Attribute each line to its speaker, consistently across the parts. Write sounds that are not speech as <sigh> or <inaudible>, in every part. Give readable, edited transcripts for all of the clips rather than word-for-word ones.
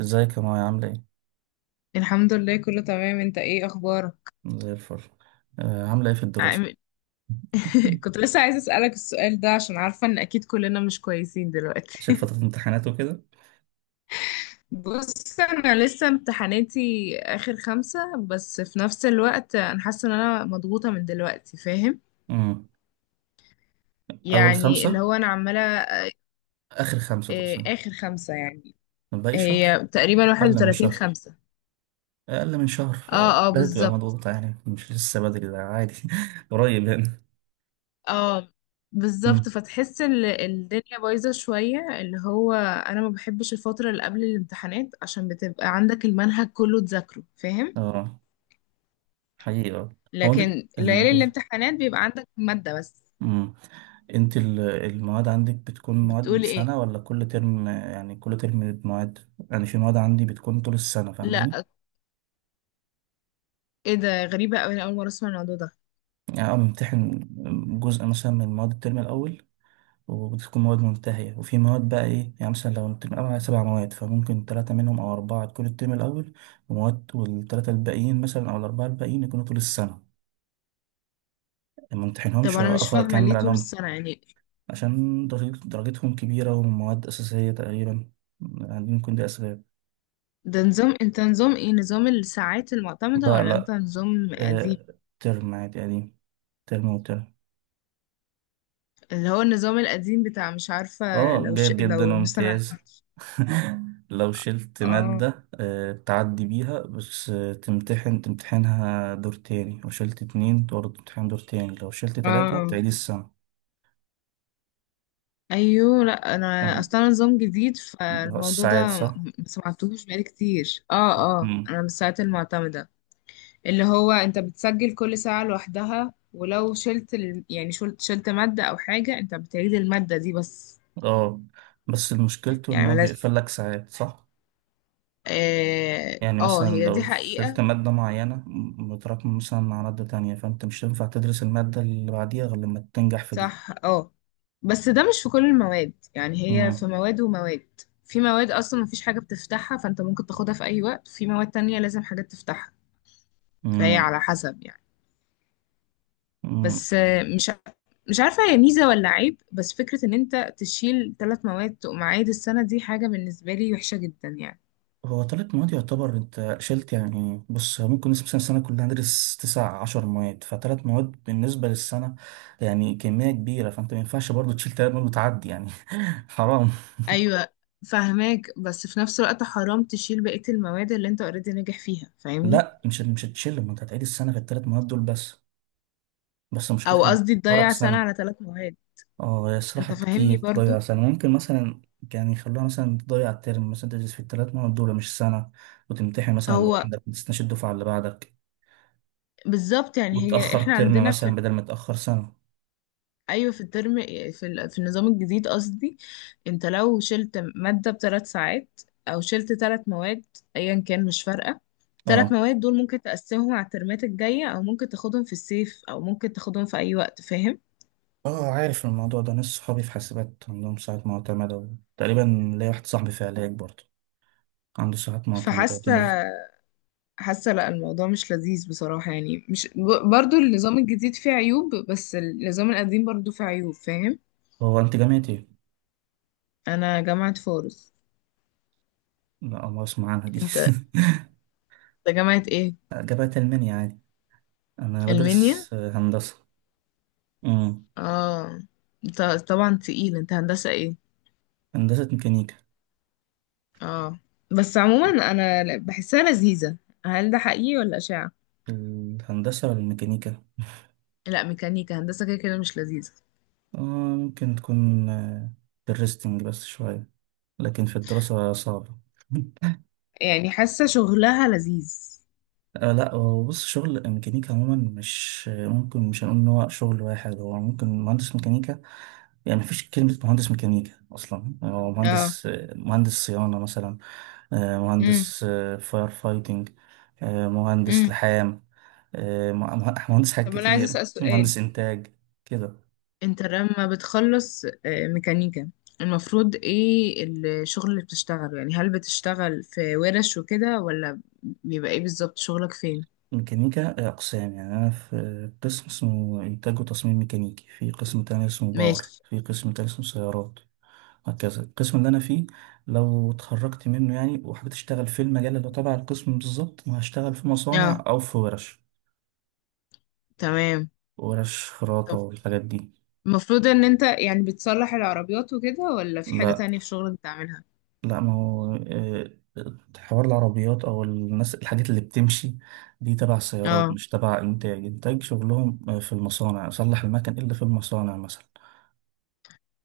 Speaker 1: ازيك يا مايا عاملة ايه؟
Speaker 2: الحمد لله كله تمام، انت ايه اخبارك؟
Speaker 1: زي الفل. عاملة ايه في الدراسة؟
Speaker 2: عامل- <laughs> كنت لسه عايزه اسالك السؤال ده عشان عارفه ان اكيد كلنا مش كويسين
Speaker 1: عشان
Speaker 2: دلوقتي.
Speaker 1: فترة
Speaker 2: <laughs>
Speaker 1: امتحانات وكده.
Speaker 2: بص انا لسه امتحاناتي اخر خمسة، بس في نفس الوقت انا حاسه ان انا مضغوطه من دلوقتي، فاهم؟
Speaker 1: امم أول
Speaker 2: يعني اللي
Speaker 1: خمسة.
Speaker 2: هو انا عماله
Speaker 1: آخر خمسة
Speaker 2: اه،
Speaker 1: تقصد.
Speaker 2: اخر خمسة يعني.
Speaker 1: باقي شهر.
Speaker 2: هي تقريبا
Speaker 1: أقل من
Speaker 2: 31
Speaker 1: شهر.
Speaker 2: خمسة.
Speaker 1: أقل من شهر
Speaker 2: اه اه،
Speaker 1: بدأت تبقى
Speaker 2: بالظبط.
Speaker 1: مضغوطة، يعني مش لسه بدري، ده عادي <laughs> قريب يعني.
Speaker 2: اه بالظبط،
Speaker 1: امم
Speaker 2: فتحس الدنيا بايظة شوية، اللي هو أنا ما بحبش الفترة اللي قبل الامتحانات عشان بتبقى عندك المنهج كله تذاكره، فاهم؟
Speaker 1: اه، حقيقة. هو انت
Speaker 2: لكن
Speaker 1: ال...
Speaker 2: ليالي الامتحانات بيبقى عندك مادة بس.
Speaker 1: امم انت المواد عندك بتكون مواد
Speaker 2: بتقولي ايه؟
Speaker 1: سنة ولا كل ترم، يعني كل ترم مواد؟ يعني في مواد عندي بتكون طول السنة، فاهماني؟
Speaker 2: لا، ايه ده؟ غريبة أوي، أنا أول مرة أسمع الموضوع ده.
Speaker 1: يعني أنا بمتحن جزء مثلا من مواد الترم الأول، وبتكون مواد منتهية، وفي مواد بقى إيه، يعني مثلا لو الترم الأول على 7 مواد فممكن تلاتة منهم أو أربعة تكون الترم الأول، ومواد والتلاتة الباقيين مثلا أو الأربعة الباقيين يكونوا طول السنة ما
Speaker 2: طب
Speaker 1: امتحنهمش
Speaker 2: أنا مش
Speaker 1: وآخد
Speaker 2: فاهمة
Speaker 1: أكمل
Speaker 2: ليه طول
Speaker 1: عليهم.
Speaker 2: السنة يعني؟
Speaker 1: عشان درجتهم كبيرة، ومواد أساسية تقريبا، يعني ممكن دي أسباب.
Speaker 2: ده نظام، انت نظام ايه؟ نظام الساعات المعتمدة
Speaker 1: لا
Speaker 2: ولا انت
Speaker 1: لا،
Speaker 2: نظام قديم؟
Speaker 1: آه، ترم عادي قديم، ترم وترم.
Speaker 2: اللي هو النظام القديم بتاع مش عارفة.
Speaker 1: اه،
Speaker 2: لو ش...
Speaker 1: جيد جدا
Speaker 2: لو مثلا.
Speaker 1: وامتياز. <laughs> لو شلت
Speaker 2: اه
Speaker 1: مادة تعدي بيها، بس تمتحنها دور تاني، لو شلت اتنين برضه تمتحن دور تاني، لو شلت
Speaker 2: اه
Speaker 1: تلاتة
Speaker 2: آه.
Speaker 1: تعيد السنة.
Speaker 2: ايوه، لا انا
Speaker 1: آه،
Speaker 2: اصلا نظام جديد، فالموضوع
Speaker 1: الساعات
Speaker 2: ده
Speaker 1: صح؟
Speaker 2: ما سمعتوش بقالي كتير. اه اه،
Speaker 1: مم.
Speaker 2: انا من الساعات المعتمده. اللي هو انت بتسجل كل ساعه لوحدها، ولو شلت ال... يعني شلت، ماده او حاجه، انت بتعيد الماده دي بس.
Speaker 1: اه. بس مشكلته ان
Speaker 2: يعني
Speaker 1: هو
Speaker 2: ملاش.
Speaker 1: بيقفل لك ساعات، صح؟
Speaker 2: اه
Speaker 1: يعني
Speaker 2: آه،
Speaker 1: مثلا
Speaker 2: هي دي
Speaker 1: لو شلت
Speaker 2: حقيقه.
Speaker 1: مادة معينة متراكمة مثلا مع مادة تانية، فانت مش هينفع تدرس المادة اللي بعديها غير لما تنجح في دي.
Speaker 2: صح اه، بس ده مش في كل المواد، يعني هي في
Speaker 1: مم.
Speaker 2: مواد ومواد. في مواد اصلا مفيش حاجه بتفتحها فانت ممكن تاخدها في اي وقت، في مواد تانية لازم حاجات تفتحها، فهي على حسب يعني.
Speaker 1: مم.
Speaker 2: بس آه، مش عارفة هي ميزة ولا عيب، بس فكرة ان انت تشيل ثلاث مواد تقوم عايد السنة دي حاجة بالنسبة لي وحشة جدا يعني.
Speaker 1: هو تلات مواد يعتبر انت شلت. يعني بص هو ممكن نسبة مثلا السنة كلها ندرس 19 مادة، فتلات مواد بالنسبة للسنة يعني كمية كبيرة، فانت ما ينفعش برضو تشيل تلات مواد وتعدي يعني. <laughs> حرام.
Speaker 2: ايوه فاهماك، بس في نفس الوقت حرام تشيل بقية المواد اللي انت اوريدي ناجح فيها، فاهمني؟
Speaker 1: لا مش هتشيل، ما انت هتعيد السنة في التلات مواد دول بس. بس مشكلتها
Speaker 2: او
Speaker 1: إن
Speaker 2: قصدي
Speaker 1: فرق
Speaker 2: تضيع سنة
Speaker 1: سنة.
Speaker 2: على ثلاث مواد.
Speaker 1: اه، هي
Speaker 2: انت
Speaker 1: صراحة كتير
Speaker 2: فاهمني
Speaker 1: تضيع
Speaker 2: برضو؟
Speaker 1: سنة ممكن مثلا. يعني يخلوها مثلا تضيع الترم مثلا، تدرس في التلات مواد دول مش سنة، وتمتحن مثلا
Speaker 2: هو
Speaker 1: لوحدك ما تستناش الدفعة اللي بعدك،
Speaker 2: بالظبط، يعني هي
Speaker 1: وتأخر
Speaker 2: احنا
Speaker 1: ترم
Speaker 2: عندنا
Speaker 1: مثلا
Speaker 2: في،
Speaker 1: بدل ما تأخر سنة.
Speaker 2: ايوه في الترم، في في النظام الجديد قصدي، انت لو شلت ماده بثلاث ساعات او شلت ثلاث مواد، ايا كان مش فارقه،
Speaker 1: اه.
Speaker 2: ثلاث مواد دول ممكن تقسمهم على الترمات الجايه، او ممكن تاخدهم في الصيف، او ممكن تاخدهم في اي وقت، فاهم؟
Speaker 1: اه عارف الموضوع ده، ناس صحابي في حاسبات عندهم ساعات معتمدة، تقريبا ليا واحد صاحبي في علاج برضه عنده ساعات معتمدة
Speaker 2: فحاسه،
Speaker 1: وتنزل.
Speaker 2: حاسه لا الموضوع مش لذيذ بصراحه، يعني مش ب- برضو النظام الجديد فيه عيوب، بس النظام القديم برضو فيه عيوب، فاهم؟
Speaker 1: هو انت جامعة ايه؟
Speaker 2: انا جامعه فاروس.
Speaker 1: لا ما اسمع عنها دي.
Speaker 2: انت،
Speaker 1: <laughs>
Speaker 2: انت جامعه ايه؟
Speaker 1: جامعة ألمانيا عادي، أنا
Speaker 2: المنيا.
Speaker 1: بدرس هندسة. امم.
Speaker 2: اه، انت، طبعا تقيل، انت هندسه ايه؟
Speaker 1: هندسة ميكانيكا.
Speaker 2: اه، بس عموما انا بحسها لذيذة. هل ده حقيقي ولا اشاعة؟
Speaker 1: الهندسة والميكانيكا؟
Speaker 2: لا ميكانيكا هندسة كده كده مش لذيذة.
Speaker 1: اه. ممكن تكون في الريستنج بس شوية، لكن في الدراسة صعبة. <laughs>
Speaker 2: يعني حاسة شغلها لذيذ.
Speaker 1: آه لا، هو بص شغل ميكانيكا عموما مش ممكن، مش هنقول ان هو شغل واحد، هو ممكن مهندس ميكانيكا، يعني مفيش كلمة مهندس ميكانيكا أصلا، هو
Speaker 2: اه.
Speaker 1: مهندس. مهندس صيانة مثلا،
Speaker 2: امم.
Speaker 1: مهندس فاير فايتنج، مهندس
Speaker 2: امم.
Speaker 1: لحام، مهندس حاجات
Speaker 2: طب انا عايزة
Speaker 1: كتير،
Speaker 2: اسأل سؤال،
Speaker 1: مهندس إنتاج كده.
Speaker 2: انت لما بتخلص ميكانيكا، المفروض ايه الشغل اللي بتشتغله؟ يعني هل بتشتغل في ورش وكده، ولا بيبقى ايه بالظبط شغلك فين؟
Speaker 1: ميكانيكا أقسام، يعني أنا في قسم اسمه إنتاج وتصميم ميكانيكي، في قسم تاني اسمه باور،
Speaker 2: ماشي.
Speaker 1: في قسم تاني اسمه سيارات، وهكذا. القسم اللي انا فيه لو اتخرجت منه، يعني وحبيت اشتغل في المجال اللي تبع القسم بالظبط، ما هشتغل في مصانع
Speaker 2: اه
Speaker 1: او في ورش،
Speaker 2: تمام.
Speaker 1: ورش خراطة
Speaker 2: طب
Speaker 1: والحاجات دي.
Speaker 2: المفروض ان انت يعني بتصلح العربيات وكده ولا في حاجة
Speaker 1: لا
Speaker 2: تانية في شغلك بتعملها؟
Speaker 1: لا، ما هو حوار العربيات او الناس، الحاجات اللي بتمشي دي تبع السيارات
Speaker 2: اه
Speaker 1: مش تبع انتاج. انتاج شغلهم في المصانع، اصلح المكن اللي في المصانع مثلا.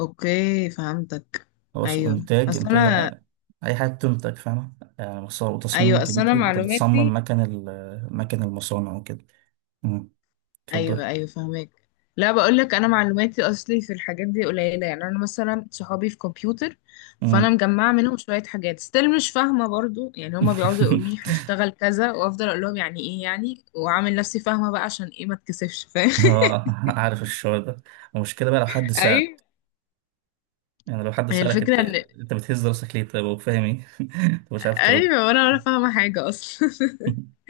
Speaker 2: اوكي فهمتك.
Speaker 1: خلاص،
Speaker 2: ايوه
Speaker 1: انتاج
Speaker 2: اصل
Speaker 1: انتاج
Speaker 2: انا
Speaker 1: يعني، اي حاجه بتنتج فاهمه، يعني مصانع وتصميم
Speaker 2: ايوه اصل انا
Speaker 1: ميكانيكي، انت بتصمم
Speaker 2: معلوماتي،
Speaker 1: مكن مكن المصانع وكده. مم.
Speaker 2: ايوه
Speaker 1: اتفضل.
Speaker 2: ايوه فهمك. لا بقول لك انا معلوماتي اصلي في الحاجات دي قليله، يعني انا مثلا صحابي في كمبيوتر، فانا
Speaker 1: مم.
Speaker 2: مجمعه منهم شويه حاجات ستيل مش فاهمه برضو، يعني هما بيقعدوا يقولوا لي
Speaker 1: <laughs>
Speaker 2: هنشتغل كذا، وافضل اقول لهم يعني ايه، يعني واعمل نفسي فاهمه بقى عشان ايه ما اتكسفش، فاهم؟
Speaker 1: اه عارف الشعور ده. المشكلة بقى لو حد
Speaker 2: <laughs>
Speaker 1: سأل،
Speaker 2: ايوه.
Speaker 1: يعني لو حد
Speaker 2: هي
Speaker 1: سألك انت،
Speaker 2: الفكره ان
Speaker 1: انت بتهز راسك ليه طيب وفاهم ايه؟ <laughs> انت مش عارف ترد.
Speaker 2: ايوه وانا ولا فاهمه حاجه اصلا. <laughs>
Speaker 1: <laughs>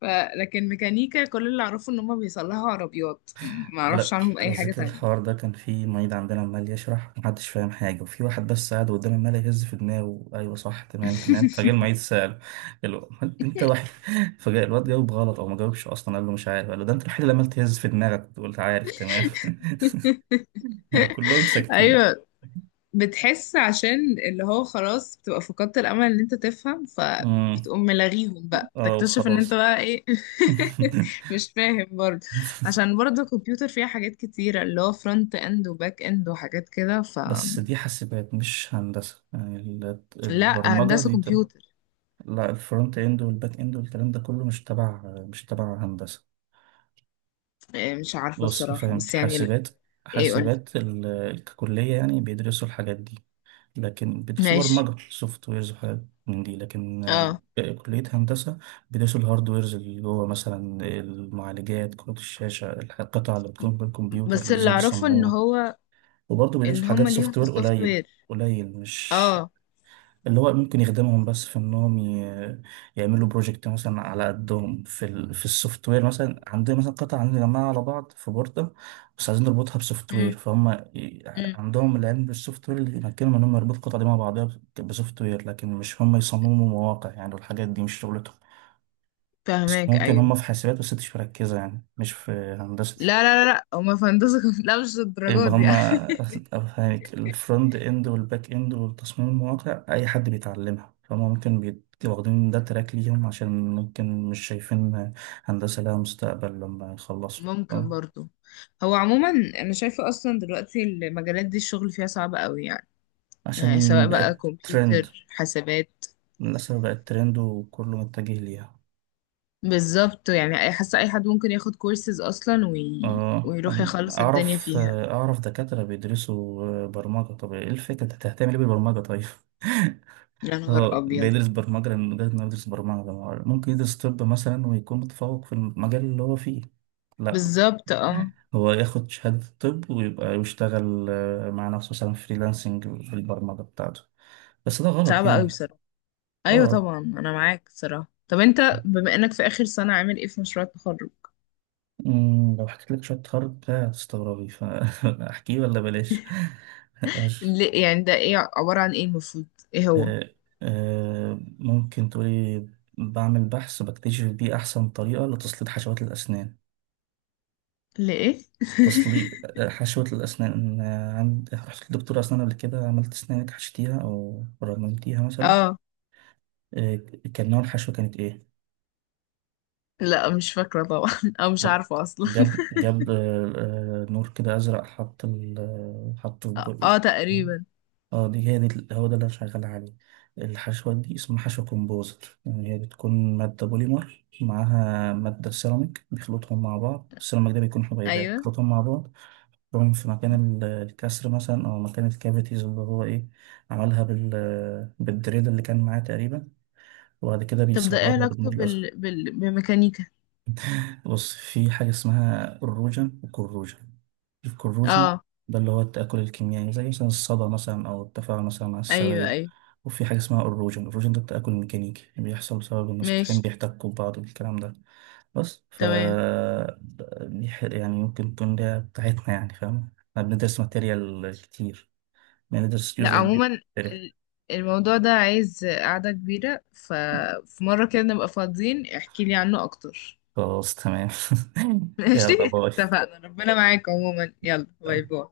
Speaker 2: ف... لكن ميكانيكا كل اللي اعرفه ان هم بيصلحوا عربيات، ما اعرفش
Speaker 1: على
Speaker 2: عنهم
Speaker 1: على
Speaker 2: اي حاجة
Speaker 1: ذكر
Speaker 2: تانية.
Speaker 1: الحوار ده، كان في معيد عندنا عمال يشرح، محدش فاهم حاجة، وفي واحد بس قاعد قدام عمال يهز في دماغه: أيوة صح، تمام تمام. فجاء المعيد
Speaker 2: <laughs>
Speaker 1: سأله، قال له: "أمال أنت وحيد". <laughs> فجاء الواد جاوب غلط أو ما جاوبش أصلا، قال له مش عارف. قال له: ده أنت الوحيد اللي عمال تهز في دماغك وأنت قلت عارف تمام. <laughs> يعني كلهم ساكتين.
Speaker 2: ايوه، بتحس عشان اللي هو خلاص بتبقى فقدت الامل ان انت تفهم،
Speaker 1: امم
Speaker 2: فبتقوم ملاغيهم بقى
Speaker 1: اه
Speaker 2: تكتشف ان انت
Speaker 1: وخلاص.
Speaker 2: بقى ايه.
Speaker 1: <laughs>
Speaker 2: <laughs> مش فاهم برضه، عشان برضه الكمبيوتر فيها حاجات كتيرة، اللي هو فرونت اند وباك اند وحاجات كده ف،
Speaker 1: بس دي حاسبات مش هندسة، يعني
Speaker 2: لا
Speaker 1: البرمجة
Speaker 2: هندسة
Speaker 1: دي
Speaker 2: كمبيوتر.
Speaker 1: لا الفرونت اند والباك اند والكلام ده كله مش تبع، مش تبع هندسة.
Speaker 2: إيه، مش عارفة
Speaker 1: بص
Speaker 2: الصراحة،
Speaker 1: فاهم،
Speaker 2: بس يعني
Speaker 1: حاسبات،
Speaker 2: ايه قولي.
Speaker 1: حاسبات ككلية يعني بيدرسوا الحاجات دي، لكن بيدرسوا
Speaker 2: ماشي.
Speaker 1: برمجة سوفت ويرز وحاجات من دي، لكن
Speaker 2: اه،
Speaker 1: كلية هندسة بيدرسوا الهاردويرز اللي جوه، مثلا المعالجات، كروت الشاشة، القطع اللي بتكون بالكمبيوتر
Speaker 2: بس اللي
Speaker 1: ازاي
Speaker 2: اعرفه ان
Speaker 1: بيصمموها،
Speaker 2: هو
Speaker 1: وبرضه بيدوس
Speaker 2: ان
Speaker 1: في حاجات
Speaker 2: هما ليهم
Speaker 1: سوفت
Speaker 2: في
Speaker 1: وير
Speaker 2: السوفت
Speaker 1: قليل.
Speaker 2: وير.
Speaker 1: قليل مش،
Speaker 2: اه.
Speaker 1: اللي هو ممكن يخدمهم بس في انهم يعملوا بروجكت مثلا على قدهم في في السوفت وير، مثلا عندنا مثلا قطعة، عندنا جماعة على بعض في بوردة، بس عايزين نربطها بسوفت
Speaker 2: امم.
Speaker 1: وير، فهم ي-
Speaker 2: امم.
Speaker 1: عندهم العلم بالسوفت وير اللي يمكنهم انهم يربطوا القطعة دي مع بعضها بسوفت وير، لكن مش هم يصمموا مواقع يعني، والحاجات دي مش شغلتهم. بس
Speaker 2: فاهماك
Speaker 1: ممكن
Speaker 2: ايوه.
Speaker 1: هم في حاسبات، بس مش مركزة، يعني مش في هندسة.
Speaker 2: لا هما في هندسة، <laughs> لا مش الدرجات
Speaker 1: يبقى
Speaker 2: دي يعني.
Speaker 1: هما، أفهمك، الفرونت إند والباك إند والتصميم المواقع أي حد بيتعلمها فهم ممكن واخدين ده تراك ليهم، عشان ممكن مش شايفين هندسة لها مستقبل لما يخلصوا،
Speaker 2: ممكن
Speaker 1: فاهم؟
Speaker 2: برضو. هو عموما انا شايفة اصلا دلوقتي المجالات دي الشغل فيها صعب قوي، يعني يعني سواء
Speaker 1: عشان
Speaker 2: بقى
Speaker 1: بقت ترند،
Speaker 2: كمبيوتر حسابات.
Speaker 1: للأسف بقت ترند وكله متجه ليها.
Speaker 2: بالظبط، يعني أي-، حاسة اي حد ممكن ياخد كورسز اصلا وي...
Speaker 1: اه
Speaker 2: ويروح يخلص الدنيا
Speaker 1: أعرف
Speaker 2: فيها.
Speaker 1: أعرف دكاترة بيدرسوا برمجة. طب إيه الفكرة أنت هتهتم ليه بالبرمجة طيب؟
Speaker 2: يا نهار
Speaker 1: هو
Speaker 2: ابيض.
Speaker 1: بيدرس برمجة لأن مجرد إنه يدرس برمجة، ما هو ممكن يدرس طب مثلا ويكون متفوق في المجال اللي هو فيه. لا،
Speaker 2: بالظبط اه،
Speaker 1: هو ياخد شهادة طب ويبقى يشتغل مع نفسه مثلا فريلانسنج في البرمجة بتاعته، بس ده غلط
Speaker 2: صعبة قوي.
Speaker 1: يعني.
Speaker 2: ايوه
Speaker 1: اه،
Speaker 2: طبعا انا معاك صراحة. طب انت بما انك في اخر سنة، عامل ايه في مشروع التخرج؟
Speaker 1: لو حكيت لك شوية تخرج ده هتستغربي، فأحكيه <laughs> ولا بلاش؟ <laughs> ماشي.
Speaker 2: ليه يعني؟ ده ايه؟ عبارة عن ايه المفروض؟ ايه هو؟
Speaker 1: آه، ممكن تقولي. بعمل بحث بكتشف بيه أحسن طريقة لتسليط حشوات الأسنان،
Speaker 2: ليه؟ <laughs>
Speaker 1: تصليق حشوة الأسنان. عند رحت لدكتور أسنان قبل كده، عملت أسنانك حشيتيها أو رممتيها مثلا؟
Speaker 2: اه،
Speaker 1: آه، كان نوع الحشوة كانت إيه؟
Speaker 2: لا مش فاكرة طبعا، او مش
Speaker 1: طب
Speaker 2: عارفة اصلا.
Speaker 1: جاب نور كده أزرق، حط ال حط في
Speaker 2: <laughs> اه
Speaker 1: بقي؟
Speaker 2: آه، تقريبا.
Speaker 1: اه، دي هي دي هو ده اللي أنا شغال عليه. الحشوة دي اسمها حشوة كومبوزر، يعني هي بتكون مادة بوليمر معاها مادة سيراميك، بيخلطهم مع بعض. السيراميك ده بيكون حبيبات،
Speaker 2: ايوه.
Speaker 1: بيخلطهم مع بعض، بروم في مكان الكسر مثلا او مكان الكافيتيز اللي هو ايه عملها بال بالدريل اللي كان معاه تقريبا، وبعد كده
Speaker 2: طب ده
Speaker 1: بيصلبها
Speaker 2: ايه علاقته
Speaker 1: بالنور الازرق.
Speaker 2: بال... بال... بالميكانيكا؟
Speaker 1: <laughs> بص في حاجه اسمها الروجن والكروجن. الكروجن
Speaker 2: اه.
Speaker 1: ده اللي هو التاكل الكيميائي، زي مثلا الصدى مثلا او التفاعل مثلا مع
Speaker 2: ايوه
Speaker 1: السوائل.
Speaker 2: ايوه.
Speaker 1: وفي حاجه اسمها الروجن، الروجن ده التاكل الميكانيكي، بيحصل بسبب ان السطحين
Speaker 2: ماشي.
Speaker 1: بيحتكوا ببعض الكلام ده. بس
Speaker 2: تمام.
Speaker 1: يعني ممكن تكون ده بتاعتنا يعني، فاهم؟ احنا بندرس ماتيريال كتير، بندرس
Speaker 2: لا
Speaker 1: جزء كبير من
Speaker 2: عموما
Speaker 1: التاريخ.
Speaker 2: ال- الموضوع ده عايز قعدة كبيرة، ففي مرة كده نبقى فاضيين احكي لي عنه اكتر.
Speaker 1: خلاص تمام. <laughs>
Speaker 2: ماشي
Speaker 1: يلا باي.
Speaker 2: اتفقنا، ربنا معاك عموما، يلا باي باي.